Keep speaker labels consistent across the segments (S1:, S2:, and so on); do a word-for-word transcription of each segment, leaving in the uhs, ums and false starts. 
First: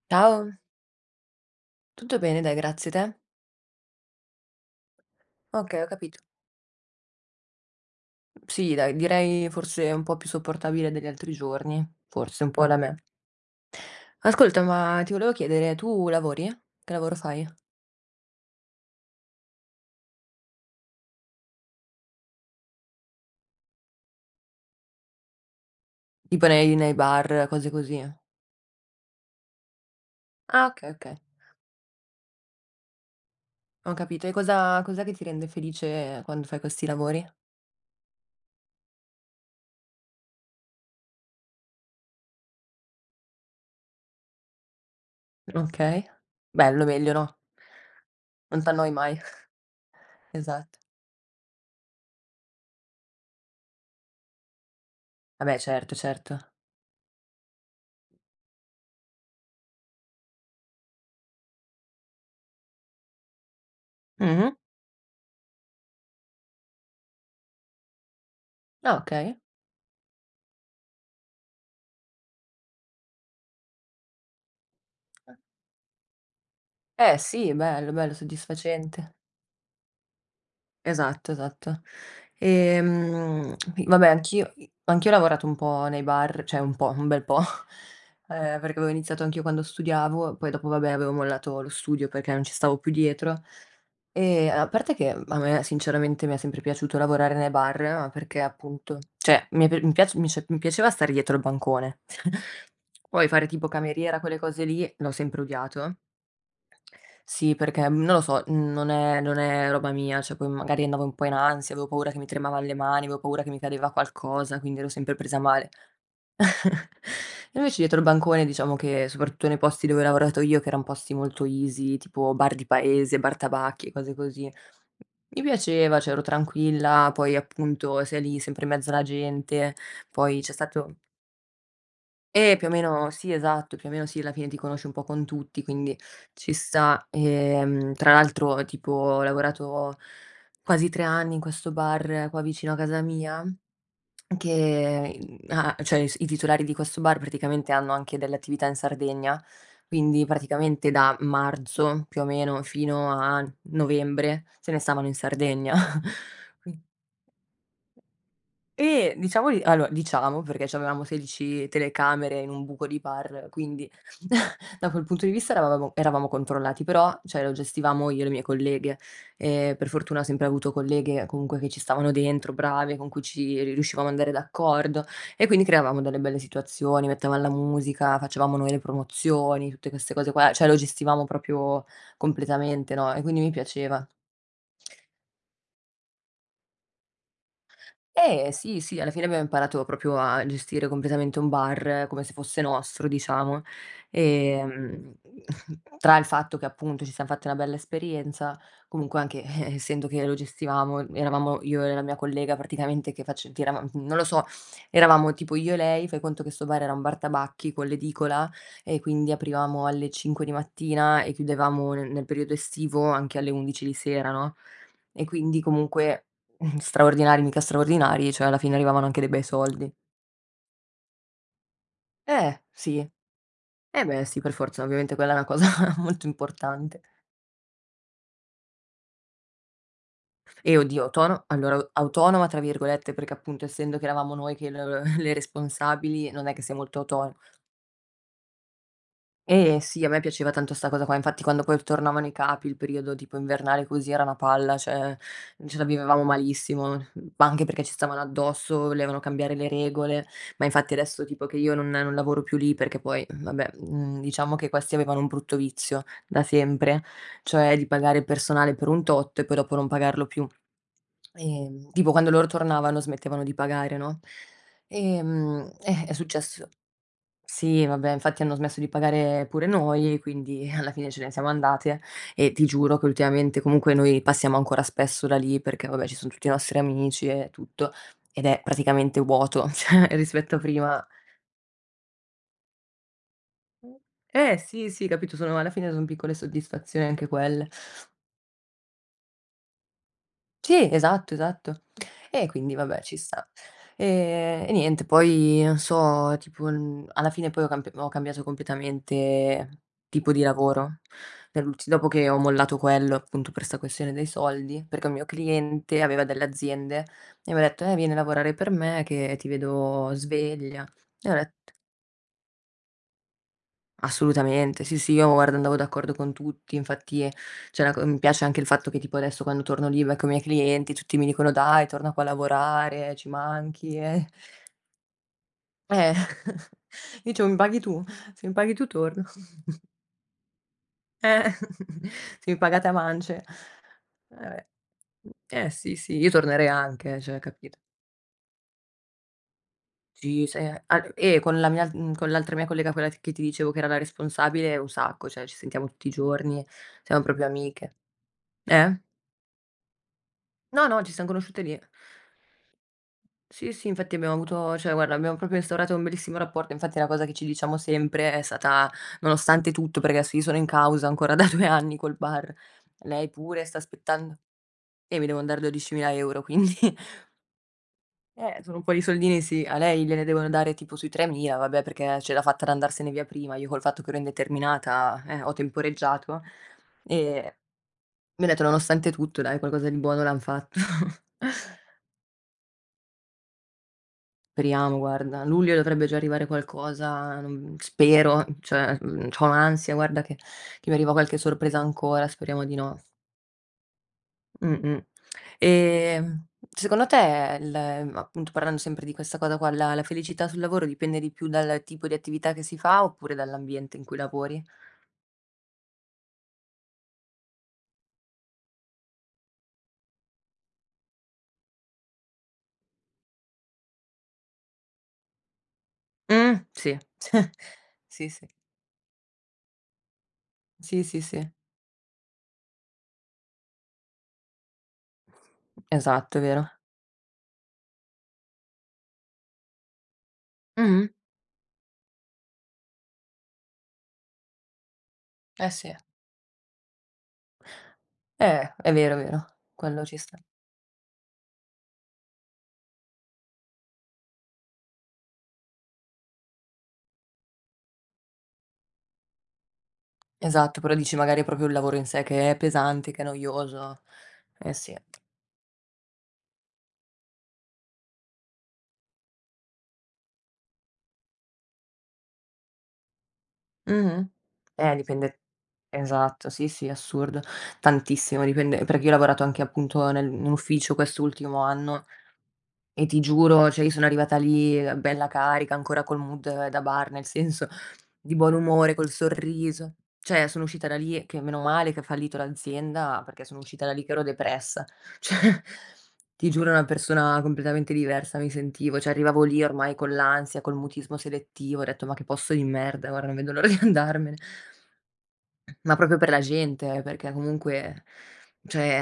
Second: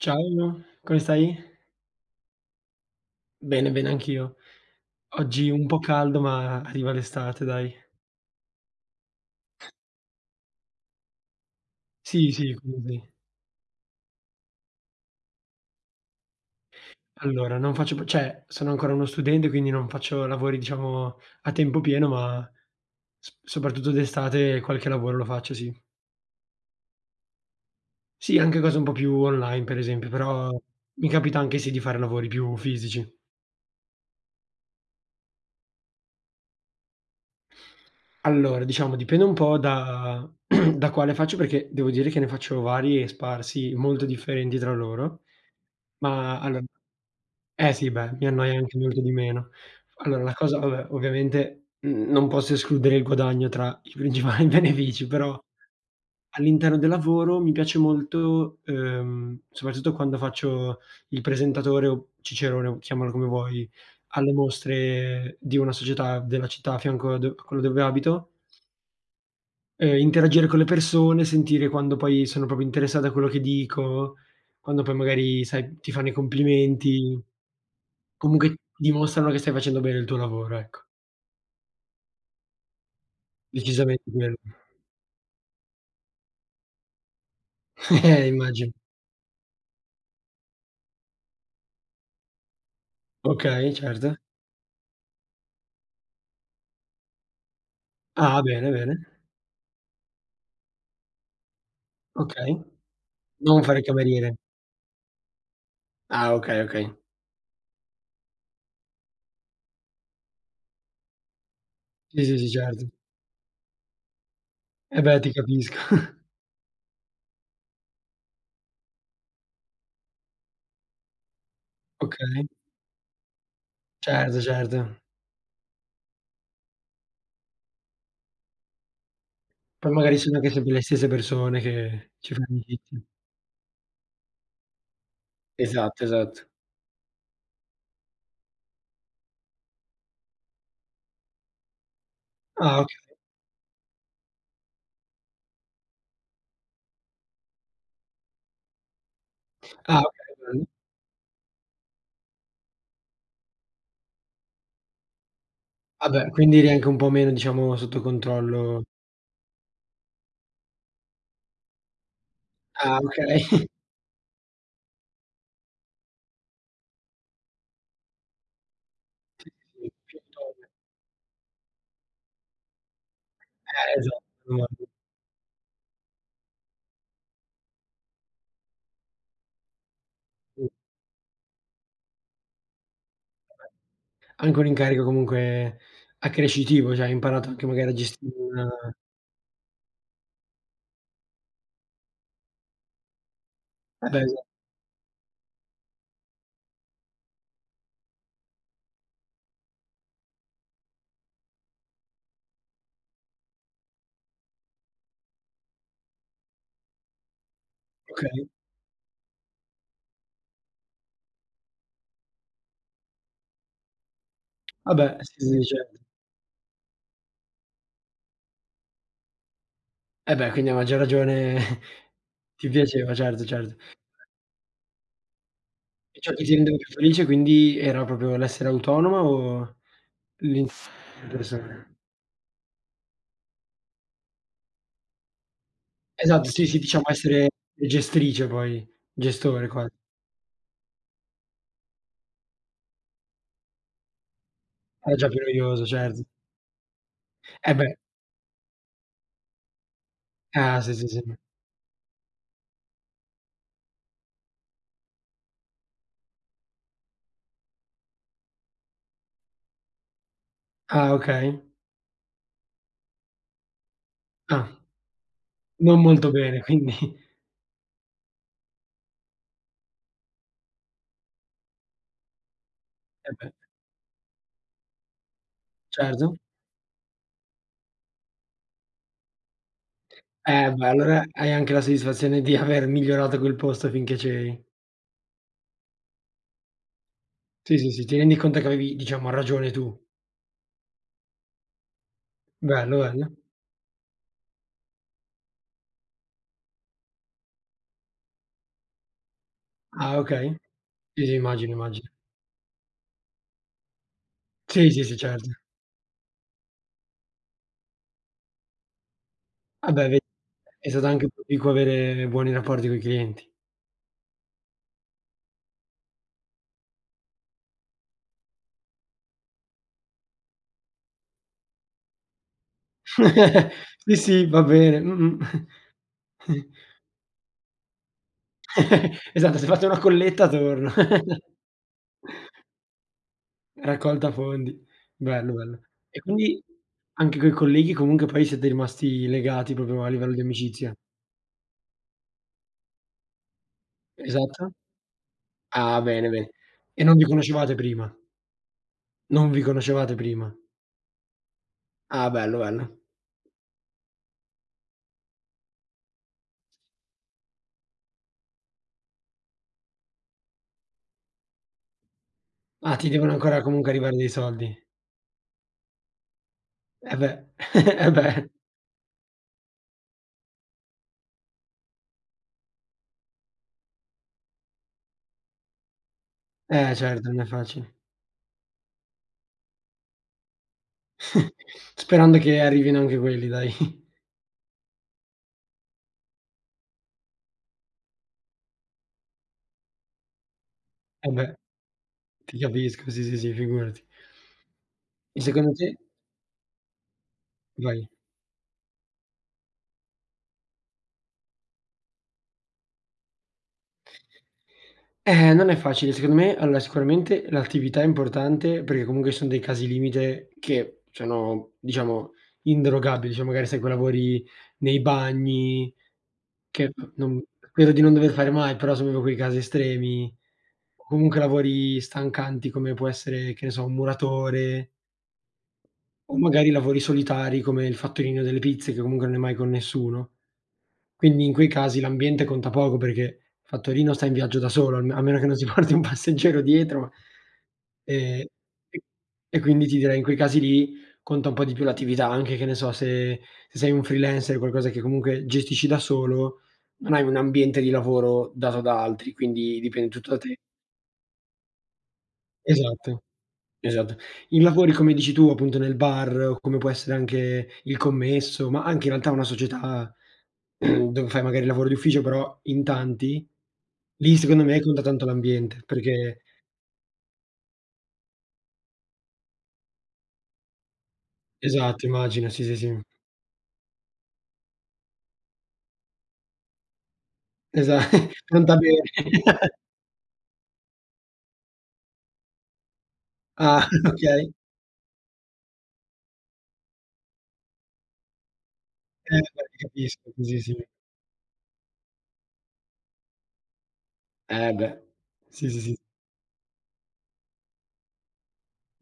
S1: Ciao.
S2: Ciao.
S1: Come stai?
S2: Tutto bene, dai, grazie, te?
S1: Bene, bene anch'io. Oggi un po'
S2: Okay, ho capito.
S1: caldo, ma arriva l'estate dai.
S2: Sì, dai, direi forse un po' più sopportabile degli altri giorni.
S1: Sì,
S2: Forse un
S1: sì,
S2: po' da me.
S1: quindi
S2: Ascolta, ma ti volevo chiedere, tu lavori? Che lavoro fai?
S1: Allora non faccio più ceh, sono ancora uno studente, quindi non faccio lavori, diciamo a tempo pieno, ma s soprattutto d'estate qualche lavoro lo faccio, sì.
S2: Tipo nei nei bar, cose così.
S1: Sì, anche cose un po' più online, per esempio, però
S2: Ah, okay.
S1: mi
S2: Okay.
S1: capita anche sì, di fare lavori più fisici.
S2: Ho capito. E cosa cos'è che ti rende felice quando fai questi lavori?
S1: Allora, diciamo dipende un po' da da quale faccio, perché devo dire che ne faccio vari e sparsi, molto differenti tra loro.
S2: Okay,
S1: Ma allora
S2: bello. Meglio, no?
S1: eh, sì, beh, mi annoia
S2: Non
S1: anche
S2: t'annoi
S1: molto di
S2: mai.
S1: meno. Allora, la cosa
S2: Esatto.
S1: vabbè, ovviamente, mhmm, non posso escludere il guadagno tra i principali benefici, però
S2: Ah beh, certo, certo.
S1: all'interno del lavoro, mi piace molto, uhm, soprattutto quando faccio il presentatore o Cicerone o chiamalo come vuoi, alle
S2: Mh-mh.
S1: mostre di una società della città a fianco a do a quello dove abito.
S2: Ah, okay.
S1: Ehm, interagire con le persone, sentire quando poi sono propio interessate a quello che dico, quando poi magari sai, ti fanno i
S2: Eh,
S1: complimenti,
S2: sì, bello, bello,
S1: comunque
S2: soddisfacente.
S1: dimostrano che stai facendo bene il tuo lavoro, ecco.
S2: Esatto, esatto. Ehm, va
S1: Decisamente
S2: beh,
S1: quello.
S2: anch'io i anch'io ho lavorato un po' nei bar, ceh un po', un bel po' ehm,
S1: Immagino.
S2: perché avevo iniziato anch'io quando studiavo, poi dopo va beh, avevo mollato lo studio perché non ci stavo più dietro.
S1: Okay, certo.
S2: E a parte che, mhmm, a me sinceramente, mi è sempre piaciuto lavorare nei bar, ma perché
S1: Ah, bene,
S2: appunto
S1: bene.
S2: ceh, mi è pia mi piace mi ci mi piaceva stare dietro al bancone.
S1: Okay,
S2: Poi fare
S1: non
S2: tipo
S1: fare il
S2: cameriera,
S1: cameriere.
S2: quelle cose lì, l'ho sempre odiato
S1: Ah, okay okay.
S2: Sì, perché non lo so, mhmm, non è non è roba mia. ceh poi magari andavo un po' in ansia, avevo paura che
S1: Sì,
S2: mi
S1: sì, sì,
S2: tremavan le
S1: certo.
S2: mani, avevo paura che mi cadeva qualcosa, quindi ero
S1: Eh
S2: sempre
S1: beh, ti
S2: presa male.
S1: capisco.
S2: E invece dietro il bancone, diciamo che, soprattutto nei posti dove ho lavorato io, che eran posti molto easy; tipo
S1: Okay.
S2: bar di paese, bar tabacchi e cose
S1: Certo,
S2: così, m
S1: certo.
S2: mi piaceva, ceh ero tranquilla, poi appunto, sei lì sempre in mezzo alla gente,
S1: Poi magari sono
S2: poi
S1: anche
S2: c'è
S1: sempre le
S2: stato
S1: stesse persone, che ci fai
S2: E più o
S1: amicizia.
S2: meno Sì, esatto, più o meno sì, alla fine ti conosci un po' con tutti, quindi
S1: Esatto, esatt
S2: ci sta. Ehm, tra l'altro, tipo ho lavorato quasi tre anni in questo bar qua, vicino a
S1: Ah, okay.
S2: casa mia, che, mhmm, a ceh i s i titolari di questo bar, praticamente hanno anche delle attività in Sardegna,
S1: Ah,
S2: quindi
S1: okay [unintelligible]
S2: praticamente da marzo, più o meno, fino a novembre, se ne stavano in Sardegna,
S1: Ah beh, quindi
S2: quin
S1: anche un po' meno, diciamo, sotto controllo
S2: Eh, diciamo di allora, diciamo perché c'avevamo sedici telecamere in un buco
S1: Ah,
S2: di
S1: okay.
S2: bar, quindi, da quel punto di vista eravamo eravamo controllati, però, ceh lo gestivamo io e le mie colleghe,
S1: Sì,
S2: e per
S1: sì,
S2: fortuna ho sempre
S1: [unintelligible]
S2: avuto colleghe, comunque che ci stavano dentro, brave, con cui ci
S1: Eh,
S2: riuscivamo ad andare
S1: esatto, esatto.
S2: d'accordo, e quindi creavamo delle belle situazioni, mettevamo la musica, facevamo noi le promozioni, tutte queste cose qua, ceh
S1: Mh.
S2: lo gestivamo proprio completamente no, e quindi mi
S1: Eh beh,
S2: piaceva.
S1: anche un incarico comunque accrescitivo ceh, hai imparato anche magari a gestire
S2: Eh
S1: una
S2: sì, sì, alla fine abbiamo imparato propio a gestire completamente un bar, come se fosse nostro diciamo.
S1: Eh beh, esat
S2: Ehm, tra il fatto che appunto ci siam fatti una bella esperienza, comunque anche, eh, essendo che lo gestivamo eravamo io e la mia collega praticamente che face che eravam non lo so, eravamo tipo io e lei. Fai conto che sto bar era un bar tabacchi, con
S1: Okay.
S2: l'edicola, e quindi aprivamo alle cinque di mattina, e chiudevamo nel nel periodo estivo, anche alle undici di sera no,
S1: Ah beh,
S2: e
S1: sì,
S2: quindi
S1: sì, cer
S2: comunque, straordinari, mica straordinari, ceh alla fine arrivavano anche de bei soldi.
S1: Eh beh, quindi a maggior ragione.
S2: Eh,
S1: Ti
S2: sì,
S1: piaceva, certo, certo.
S2: eh beh, sì, per forza. Ovviamente quella è una cosa
S1: E
S2: molto
S1: ciò che ti rendeva più
S2: importante.
S1: felice quindi era propio l'essere autonoma o
S2: E
S1: l'if
S2: oddio autono allora a
S1: persone.
S2: "autonoma" tra virgolette, perché appunto, essendo che eravamo noi che l l le responsabili non
S1: Esatto.
S2: è che
S1: Sì,
S2: sia
S1: sì,
S2: molto
S1: diciamo
S2: autono
S1: essere gestrice, poi gestore
S2: Eh
S1: qua
S2: sì, a me piaceva tanto sta cosa qua, infatti quando poi tornavano i capi il periodo tipo invernale così era una palla,
S1: Eh
S2: ceh
S1: già, più
S2: ce la
S1: noioso certo.
S2: vivevamo malissimo, mhmm, anche
S1: Eh,
S2: perché
S1: beh.
S2: ci stavano addosso, volevano cambiare le regole. Ma
S1: Ah,
S2: infatti
S1: sì, sì, sì,
S2: adesso
S1: sì.
S2: tipo che io non non lavoro più lì perché poi vabbè, mhmm, diciamo che questi avevano un brutto vizio da sempre, cioè di pagare il personale per un tot e poi dopo non pagarlo più,
S1: Ah, okay.
S2: uhm, tipo quando loro tornavano smettevano di pagare, no,
S1: Ah
S2: uhm,
S1: non
S2: eh, è
S1: molto bene,
S2: successo
S1: quindi.
S2: Sì, vabbè infatti hanno smesso di pagare pure noi, quindi alla fine ce ne siamo andate, e ti giuro che
S1: Eh beh.
S2: ultimamente comunque noi passiamo ancora spesso da lì perché vabbè, ci son
S1: Certo.
S2: tutti i nostri amici e tutto, ed è praticamente vuoto, cioè rispetto a
S1: Eh beh,
S2: prima
S1: allora hai anche la soddisfazione di aver migliorato quel posto finché
S2: Eh,
S1: c'eri.
S2: sì, sì, capito, sono alla fine sono piccole soddisfazioni anche quelle.
S1: Sì, sì, sì, ti rendi conto che avevi, diciamo ragione tu.
S2: Sì, esatto, esatto. E quindi
S1: Bello,
S2: vabbè, ci
S1: bello.
S2: sta, ehm, e niente, poi non so, tipo, uhm, alla fine poi ho camp ho cambiato completamente
S1: Ah,
S2: tipo di
S1: okay.
S2: lavoro
S1: Sì, sì,
S2: per
S1: immagino,
S2: l'ulti dopo
S1: immagin
S2: che ho mollato quello, appunto per sta questione dei soldi,
S1: Sì, sì,
S2: perché un
S1: sì,
S2: mio
S1: certo.
S2: cliente aveva delle aziende, e mi ha detto: "Eh vieni a lavorare per me che ti
S1: Ah, beh
S2: vedo
S1: ved
S2: sveglia",
S1: è stato anche
S2: e ho det
S1: dico avere buoni rapporti con i clienti.
S2: Assolutamente, sì, sì, io guarda andavo d'accordo con tutti, infatti, c'è una co mi piace anche il fatto che, tipo adesso quando torno lì becco i miei clienti, tutti mi dicono: "Dai torna qua a lavorare, ci manchi",
S1: Sì,
S2: eh.
S1: sì, va bene. Mh-mh.
S2: Eh, dicevo: "Mi paghi tu? Se mi paghi tu torno".
S1: Esatto. Se fate una colletta torno.
S2: Eh se mi pagate a mance,
S1: Raccolta
S2: eh va beh
S1: fondi.
S2: uhm,
S1: Bello,
S2: eh,
S1: bello.
S2: sì, sì,
S1: E
S2: io
S1: quindi
S2: tornerei anche eh,
S1: anche
S2: ceh,
S1: coi
S2: capito?
S1: colleghi comunque poi siete rimasti legati propio a livello di
S2: Sì se
S1: amicizia?
S2: an eh, con la mia, uhm, con l'altra mia collega, quella che ti dicevo che era la
S1: Esatto.
S2: responsabile, un sacco. ceh, ci sentiamo
S1: Ah,
S2: tutti i
S1: bene, bene.
S2: giorni.
S1: E non
S2: Siamo
S1: vi
S2: proprio
S1: conoscevate
S2: amiche.
S1: prima?
S2: Eh?
S1: Non vi conoscevate prima?
S2: No, no, ci siam conosciute lì.
S1: Ah, bello, bello.
S2: Sì, sì, infatti abbiamo avuto ceh guarda, abbiam proprio instaurato un bellissimo rapporto. Infatti è una cosa che ci diciamo sempre è stata nonostante tutto, perché adesso io sono in causa ancora da due anni col bar.
S1: Ah, ti
S2: Lei
S1: devono ancora
S2: pure sta
S1: comunque arrivare dei
S2: aspettando
S1: soldi.
S2: Eh, mi devon mandare dodicimila euro, quindi.
S1: Eh beh. eh beh.
S2: Eh, sono un po' di soldini sì, a lei gliene devono dare tipo sui tremila, vabbè perché, ehm, ce l'ha fatta ad andarsene via prima, io col fatto che ero indeterminata eh, ho temporeggiato,
S1: Eh, certo, non
S2: ehm,
S1: è facile.
S2: mi ha detto nonostante tutto, dai qualcosa di buono l'han fatto.
S1: Sperando che arrivino anche quelli dai.
S2: periamo guarda, a luglio dovrebbe già arrivare qualcosa, n mhmm, spero, cioè, mhmm, c'ho un'ansia, guarda che che mi arriva
S1: Eh
S2: qualche
S1: beh
S2: sorpresa ancora,
S1: ti
S2: speriamo di no.
S1: capisco sì, sì, sì, figurati.
S2: Mh-mh.
S1: E secondo te
S2: Ehm, secondo te, il
S1: Vai.
S2: appunto parlando sempre di questa cosa qua, la la felicità sul lavoro dipende di più dal tipo di attività che si fa oppure dall'ambiente in cui lavori?
S1: Eh non è facile, secondo me allora sicuramente l'attività è importante perché comungue ci sono dei casi limite che sono, diciamo, inderogabili, ceh magari sai coi lavori nei bagni
S2: Mh
S1: che,
S2: sì,
S1: mhmm, no credo di non
S2: sì,
S1: dover
S2: sì.
S1: fare mai, però sono quei casi estremi,
S2: Sì, sì,
S1: comunque
S2: sì.
S1: lavori stancanti come può essere che ne so, un muratore o
S2: Esatto, è vero.
S1: magari lavori solitari come il fattorino delle pizze, che comungue non è mai con nessuno.
S2: Mh-mh.
S1: Quindi in quei casi l'ambiente conta poco perghé il fattorino sta in viaggio da solo a me a meno che non si
S2: Eh,
S1: porti
S2: sì.
S1: un passeggero dietro. Ehm
S2: Eh, è
S1: e
S2: vero, vero,
S1: e quindi ti
S2: quello ci
S1: direi in quei
S2: sta.
S1: casi lì conta un po' di più l'attività; anche che ne so se se sei un freelancer, qualcosa che comungue gestisci da solo, non hai un ambiente di lavoro dato da altri, quindi dipende tutto da te.
S2: Esatto. Però dici magari è proprio un lavoro in sé che è pesante,
S1: Esatto,
S2: che è noioso.
S1: esatto i
S2: Eh
S1: lavori
S2: sì.
S1: come dici tu, appunto nel bar o come può essere anche il commesso, ma anche in realtà una società, dove fai magari il lavoro d'ufficio però in tanti,
S2: Mh-mh,
S1: lì secondo me
S2: eh
S1: conta tanto
S2: dipende.
S1: l'ambiente perghé
S2: Esatto sì, sì, assurdo. Tantissimo, dipende perché io ho lavorato anche, appunto, nel in ufficio quest'ultimo anno
S1: Esatto, immagino sì, sì, sì.
S2: e ti giuro, cioè io sono arrivata lì bella carica ancora col mood da bar nel senso
S1: Esa
S2: di buon
S1: conta
S2: umore, col
S1: bene.
S2: sorriso, cioè sono uscita da lì che meno male che ha fallito l'azienda perché sono uscita
S1: Ah,
S2: da lì che ero
S1: okay.
S2: depressa, cioè ti giuro, ero una persona combletamente diversa, mi sentivo, cioè
S1: Eh,
S2: arrivavo lì
S1: ti
S2: ormai con
S1: capisco.
S2: l'ansia,
S1: Così,
S2: col
S1: sì.
S2: mutismo selettivo, ho retto: "Ma che posto di merda, guarda non vedo l'ora di andarmene."
S1: Eh beh, sì, sì,
S2: Ma
S1: sì.
S2: proprio per la gente eh, perché comunque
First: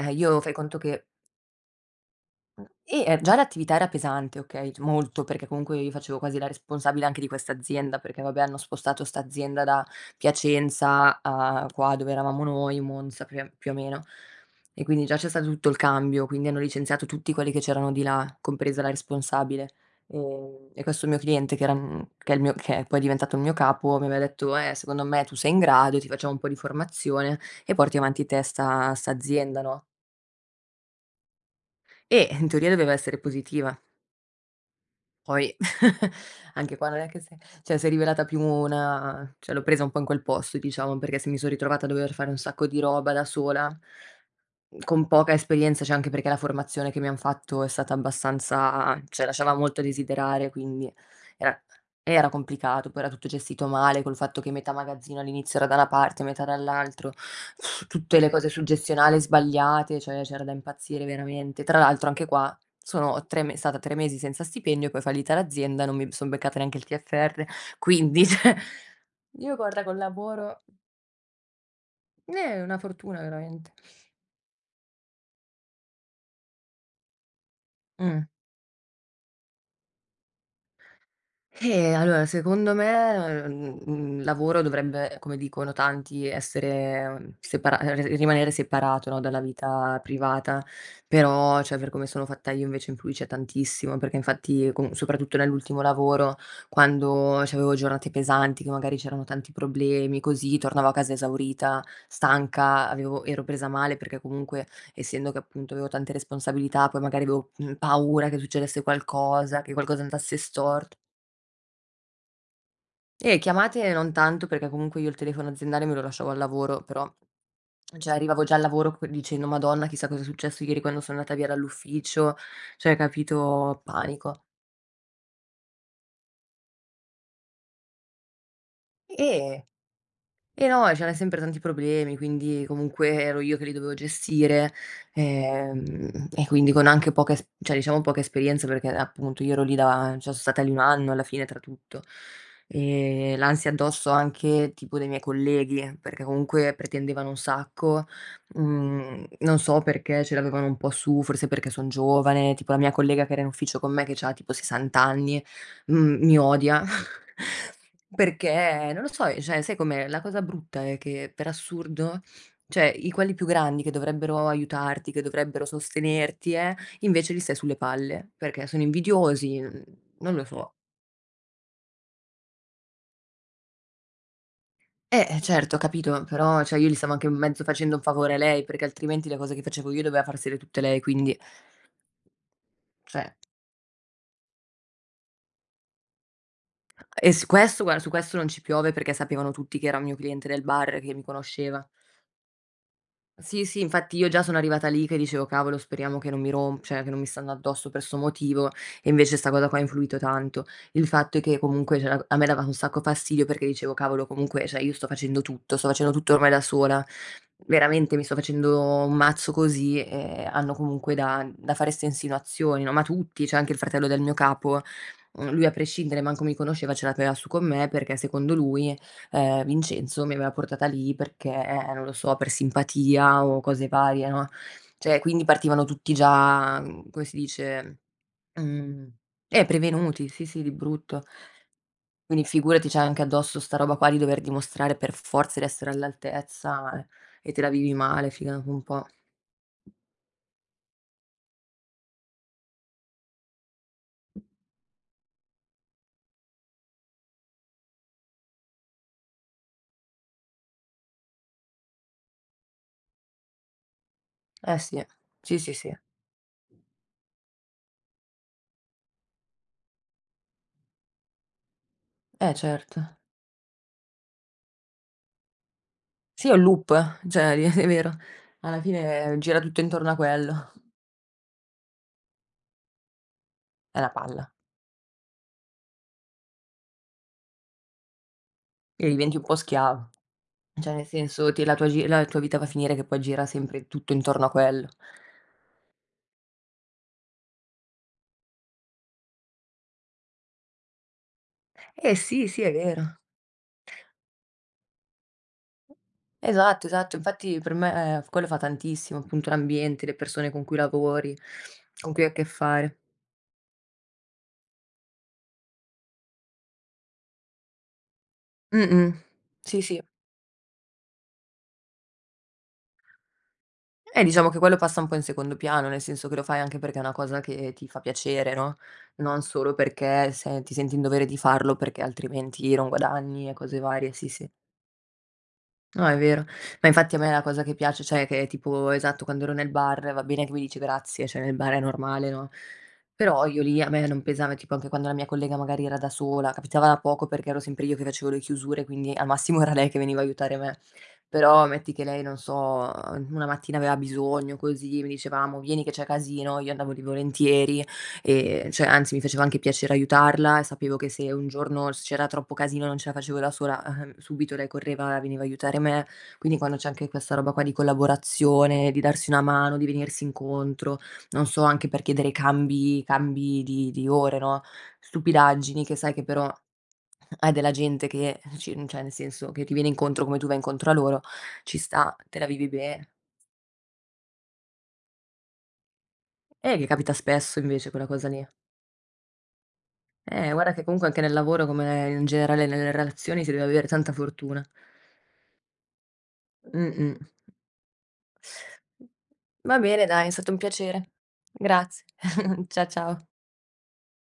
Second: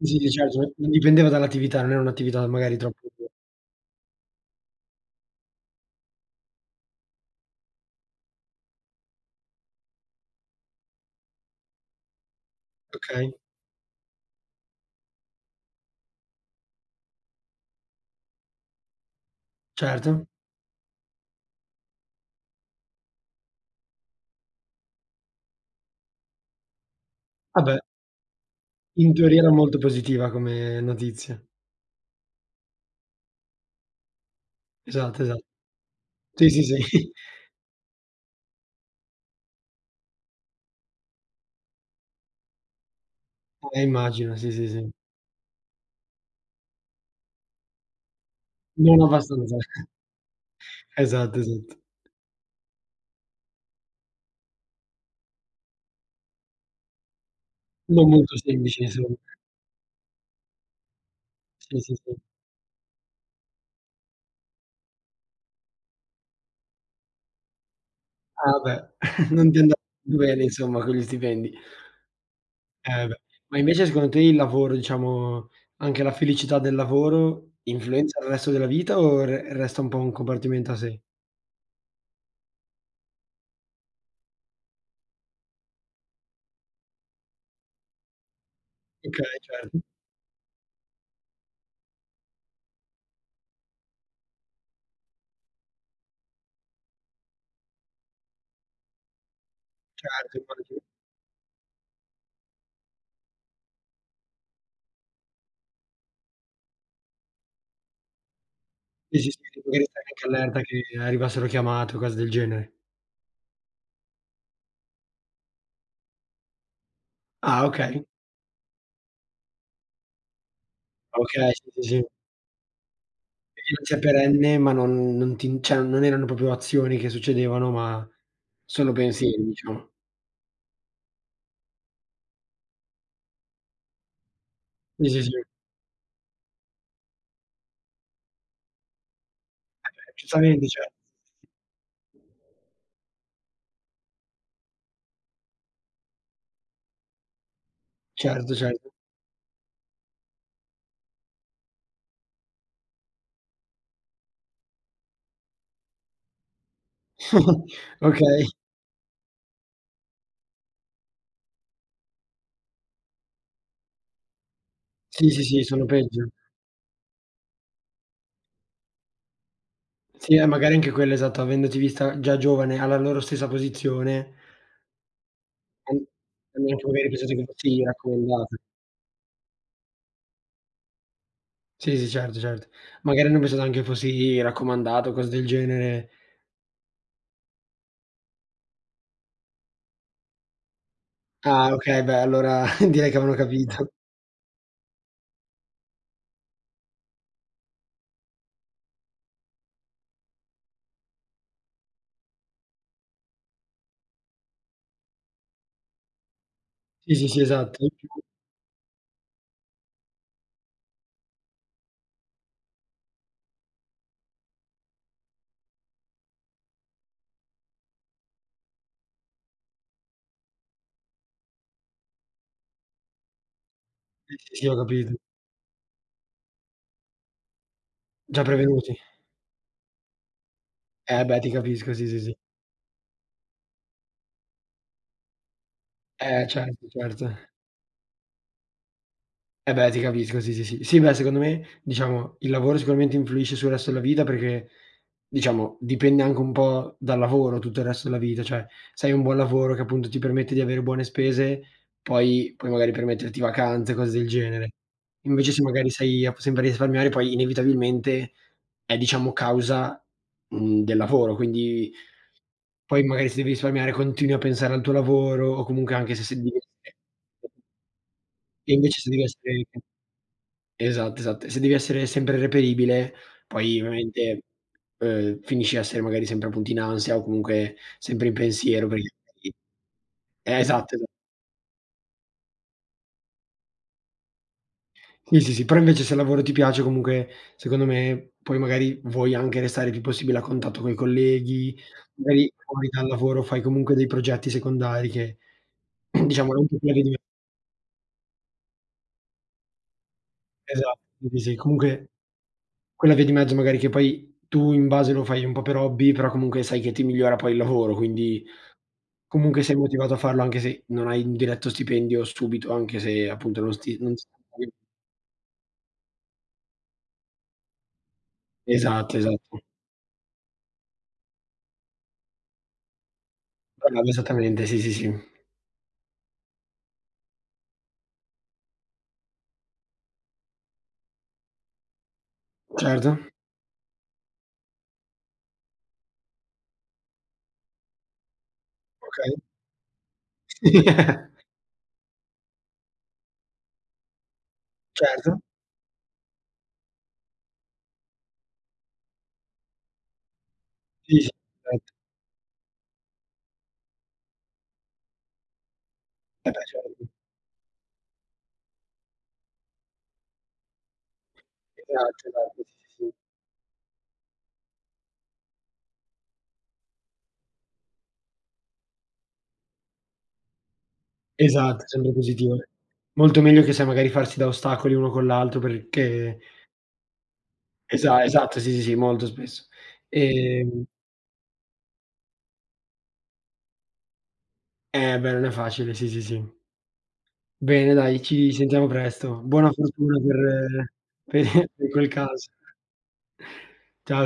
S1: Sì, sì, di
S2: io fai
S1: certo, n
S2: conto
S1: non
S2: che
S1: dipendeva dall'attività. Non era un'attività magari troppo
S2: Eh già l'attività era pesante okay, c molto perché comunque io facevo quasi la responsabile anche di questa azienda perché vabbè, hanno spostato sta azienda da Piacenza a qua, dove eravamo noi, Monza
S1: Okay.
S2: più a più o meno. E quindi già c'è stato tutto il cambio, quindi hanno licenziato tutti quelli che c'erano di là, compresa la responsabile.
S1: Certo.
S2: Ehm, e questo mio cliente che era mhmm, che è il mio che poi è diventato il mio capo mi aveva detto: "Eh secondo me tu sei in grado, ti facciamo un po' di formazione
S1: Ah
S2: e
S1: beh.
S2: porti avanti te sta sta
S1: In teoria era
S2: azienda."
S1: molto
S2: No?
S1: positiva come notizia.
S2: Eh, in teoria doveva essere positiva.
S1: Esatto, esat
S2: Poi,
S1: Sì, sì, sì.
S2: anche qua non è che s'è ceh, s'è rivelata più una ceh, l'ho presa un po' in quel posto, diciamo, perché se mi son ritrovata a dover fare un sacco di roba da sola,
S1: Eh,
S2: mhmm,
S1: immagino. Sì, sì, sì.
S2: con poca esperienza. ceh anche perché la formazione che mi han fatto è stata abbastanza
S1: Non
S2: ceh lasciava
S1: abbastanza.
S2: molto a desiderare, quindi,
S1: Esatto
S2: era
S1: esatto.
S2: eh, era complicato. Poi era tutto gestito male col fatto che metà magazzino all'inizio era da na parte, metà dall'altro,
S1: Non
S2: tutte le
S1: molto
S2: cose sul
S1: semplice, insom
S2: gestionale sbagliate, ceh, c'era da impazzire veramente. Tra
S1: Sì, sì,
S2: l'altro
S1: sì.
S2: anche qua, sono tre me stata tre mesi senza stipendio e poi è fallita l'azienda. Non mi son beccata neanche il TFR quindi ceh.
S1: Ah, beh, non
S2: Io
S1: ti è anda
S2: guarda col
S1: bene
S2: lavoro
S1: insomma, con gli stipendi.
S2: Eh, è una
S1: Eh beh,
S2: fortuna
S1: ma
S2: veramente.
S1: invece secondo te il lavoro, diciamo, anche la felicità del lavoro influenza
S2: Mh.
S1: il resto della vita o re resta un po' un compartimento a sé?
S2: Eh, allora secondo me, uhm, mhmm, mhmm, lavoro dovrebbe, come dicono tanti, essere separa ehm, re rimanere separato, no,
S1: Okay,
S2: dalla
S1: certo.
S2: vita privata. Però ceh, per come sono fatta io invece influisce tantissimo, perché infatti con soprattutto nell'ultimo lavoro, quando c'avevo giornate pesanti che magari c'erano tanti problemi
S1: Certo e
S2: così,
S1: fare tu.
S2: tornavo a casa esaurita, stanca, avevo ero presa male perché comunque, essendo che appunto avevo tante responsabilità, poi magari avevo, mhmm, paura che succedesse
S1: Sì, sì, sì,
S2: qualcosa,
S1: tipo
S2: che
S1: magari
S2: qualcosa
S1: stai anche
S2: andasse
S1: all'erta che
S2: stort
S1: arrivassero chiamate o cose del genere.
S2: Eh, chiamate, non tanto perché comunque io il telefono aziendale me lo lasciavo al lavoro, però,
S1: Ah, okay.
S2: ceh arrivavo già al lavoro c dicendo: "Madonna, chissà cosa è successo ieri quando sono andata via
S1: Okay. Sì, sì, sì.
S2: dall'ufficio", cioè,
S1: [unintelligible]
S2: capito,
S1: cè
S2: panico.
S1: perenne, ma non non ti ceh, non erano popio azioni che succedevano ma sono pensieri
S2: E
S1: diciamo.
S2: e no c'erano sempre tanti problemi, quindi comunque ero io che li dovevo gestire,
S1: Sì, sì, sì.
S2: ehm, e quindi con anche poca es cioè, diciamo poca esperienza perché appunto io ero lì
S1: Eh
S2: da
S1: beh,
S2: ceh, sono stata
S1: giustamente
S2: lì un
S1: ceh
S2: anno alla fine tra tutto. E l'ansia addosso anche tipo dei miei colleghi, perché comunque pretendevano un sacco.
S1: Certo, certo.
S2: Mhmm, non so perché ce l'avevano un po' su, forse perché son giovane, tipo la mia collega che era in ufficio con me che c'ha tipo sessanta anni, uhm, mi odia.
S1: Okay.
S2: Perché, non lo so, cioè sai com'è, la cosa brutta è che per assurdo, cioè i quelli più grandi che dovrebbero aiutarti, che
S1: Sì, sì, sì,
S2: dovrebbero
S1: sono peggio.
S2: sostenerti eh, invece gli stai sulle palle, perché sono invidiosi, n
S1: Sì,
S2: non
S1: eh
S2: lo so.
S1: magari anche quella. Esatto, avendoti vista già giovane alla loro stessa posizione
S2: Eh, certo, ho
S1: [unintelligible]
S2: capito.
S1: che
S2: Però cioè, io gli
S1: magari ha
S2: stavo anche in
S1: pensato
S2: mezzo
S1: fossi
S2: facendo un favore a
S1: raccomandata.
S2: lei, perché altrimenti le cose che facevo io doveva farsele tutte lei, quindi
S1: Sì, sì, certo, certo. Magari
S2: ceh
S1: hanno pensato anche fossi raccomandata o cose del genere.
S2: E s questo guara, su questo non ci piove perché sapevano tutti che era un mio cliente del bar che mi
S1: Ah,
S2: conosceva.
S1: okay. Beh, allora direi che avevano
S2: Sì, sì,
S1: capito.
S2: infatti io già sono arrivata lì che dicevo cavolo speriamo che non mi rom ceh, che non mi stanno addosso per 'sto motivo e invece 'sta cosa qua ha influito tanto. Il fatto è che comunque ceh, a me dava un sacco fastidio perché dicevo: "Cavolo, comunque ceh, io sto facendo tutto, sto facendo tutto ormai da sola.
S1: Sì, sì, sì, esatto.
S2: Veramente
S1: [unintelligible]
S2: mi sto facendo un mazzo così e hanno comunque da da fare ste insinuazioni no", ma tutti, ceh anche il fratello del mio capo, uhm, lui a prescindere, manco mi conosceva ce l'aveva su con me perché secondo lui, ehm, Vincenzo mi aveva portata lì perché, non lo so, per simpatia o cose varie,
S1: Sì,
S2: no.
S1: sì, sì, ho capito.
S2: ceh, quindi partivano tutti già, mhmm, come si dice,
S1: Già prevenuti.
S2: uhm, eh prevenuti, sì, sì, di
S1: Eh
S2: brutto.
S1: beh, ti capisco. Sì, sì, sì.
S2: Quindi figurati, c'hai anche addosso 'sta roba qua di dover dimostrare per forza di essere
S1: Eh, certo,
S2: all'altezza
S1: certo.
S2: e te la vivi male, figa un po'.
S1: Eh beh, ti capisco sì, sì, sì. Sì, beh, secondo me, diciamo il lavoro sicuramente influisce sul resto della vita, perché, diciamo, dipende anche un po' dal lavoro tutto il resto della vita. ceh, se hai un buon lavoro che appunto ti permette di avere buone spese, poi puoi magari permetterti vacanze, cose del genere.
S2: Eh, sì,
S1: Invece,
S2: sì,
S1: se
S2: sì,
S1: magari
S2: sì.
S1: sei a p sempre risparmiare, poi inevitabilmente è, diciamo, causa, mhmm, del lavoro, quindi
S2: Eh,
S1: poi
S2: certo.
S1: magari se devi risparmiare, continui a pensare al tuo lavoro o comunque, anche se sei
S2: Sì, è un loop ceh,
S1: [unintelligible]
S2: li è vero.
S1: E
S2: Alla
S1: invece se devi
S2: fine gira
S1: essere
S2: tutto intorno a quello.
S1: esatto, esatto. E se devi essere sempre reperibile, poi
S2: È na
S1: ovviamente,
S2: palla.
S1: uhm, finisci a essere magari sempre appunto in ansia, o comunque sempre in pensiero per i
S2: E diventi un
S1: [unintelligible]
S2: po' schiavo.
S1: esatto,
S2: ceh nel
S1: esat
S2: senso te la tua gi la tua vita va a finire che poi gira sempre tutto intorno a quello.
S1: Sì, sì, si però invece se il lavoro ti piace, comunque secondo me, poi magari vuoi anche restare più possibile a contatto coi colleghi,
S2: Eh, sì,
S1: magari
S2: sì, è
S1: fuori dal
S2: vero.
S1: lavoro fai comunque dei progetti secondari che diciamo non
S2: Esatto. Esatto.
S1: [unintelligible]
S2: Infatti per me quello fa tantissimo, appunto l'ambiente le persone con cui
S1: Esatto
S2: lavori,
S1: sì, sì comunque
S2: con cui hai a che fare.
S1: quella via di mezzo, magari che poi tu in base lo fai un po' per hobby però comunque sai che ti migliora poi il lavoro, quindi
S2: Mh-mh,
S1: comunque sei
S2: sì, sì.
S1: motivato a farlo anche se non hai un diretto stipendio subito, anche se appunto non sti non
S2: Eh diciamo che
S1: [unintelligible]
S2: quello passa un po' in secondo piano, nel senso che lo fai anche perché è una cosa che ti fa piacere, no,
S1: Esatto.
S2: non
S1: Esatto.
S2: solo perché se ti senti in dovere di farlo perché altrimenti non guadagni e cose
S1: [unintelligible]
S2: varie, sì, sì.
S1: esattamente. Sì, sì, sì.
S2: No, è vero, ma infatti a me la cosa che piac ceh che è tipo esatto, quando ero nel bar, va bene che mi dici grazie, ceh nel bar è normale, no,
S1: Certo.
S2: però io lì a me non pesava tipo, anche quando la mia collega magari era da sola, capitava poco perché, ero sempre io che facevo le chiusure, quindi al
S1: Okay.
S2: massimo era lei che veniva a aiutare
S1: Sì.
S2: me. Però, metti che lei non so, ehm, una mattina aveva bisogno, così mi
S1: Certo.
S2: diceva: "Amo vieni che c'è casino", io andavo lì volentieri, e ceh anzi mi faceva anche piacere aiutarla e sapevo che
S1: Sì
S2: se,
S1: sì,
S2: un
S1: satto.
S2: giorno s c'era troppo casino non ce la facevo da sola, ehm, subito lei correva e veniva a aiutare me.
S1: Eh
S2: Quindi,
S1: beh
S2: quando c'è
S1: certo.
S2: anche questa roba qua di collaborazione, di darsi una mano, di venirsi incontro, non so anche per
S1: Esatto,
S2: chiedere
S1: esatto, sì sì
S2: cambi,
S1: sì.
S2: cambi di di ore, no, stupidaggini che sai che però, hai della gente che ci ceh nel senso che ti viene incontro, come tu vai incontro a loro, ci
S1: Esatto, sempre
S2: sta, te la
S1: positivo.
S2: vivi bene.
S1: Molto meglio che sai magari farsi da ostacoli uno con l'altro perché
S2: Eh che capita spesso invece, quella
S1: Esa
S2: cosa lì.
S1: esatto. Sì, sì, sì. Molto spesso,
S2: Eh, guarda che
S1: ehm
S2: comunque anche nel lavoro, come è in generale nelle relazioni si deve avere tanta fortuna.
S1: Eh beh, non è facile. Sì, sì, sì.
S2: Mh-mh.
S1: Bene. Dai, ci sentiamo presto. Buona
S2: Va bene,
S1: fortuna
S2: dai, è stato un
S1: per
S2: piacere.
S1: per per
S2: Grazie.
S1: quel caso.
S2: Cia ciao.
S1: Ciao.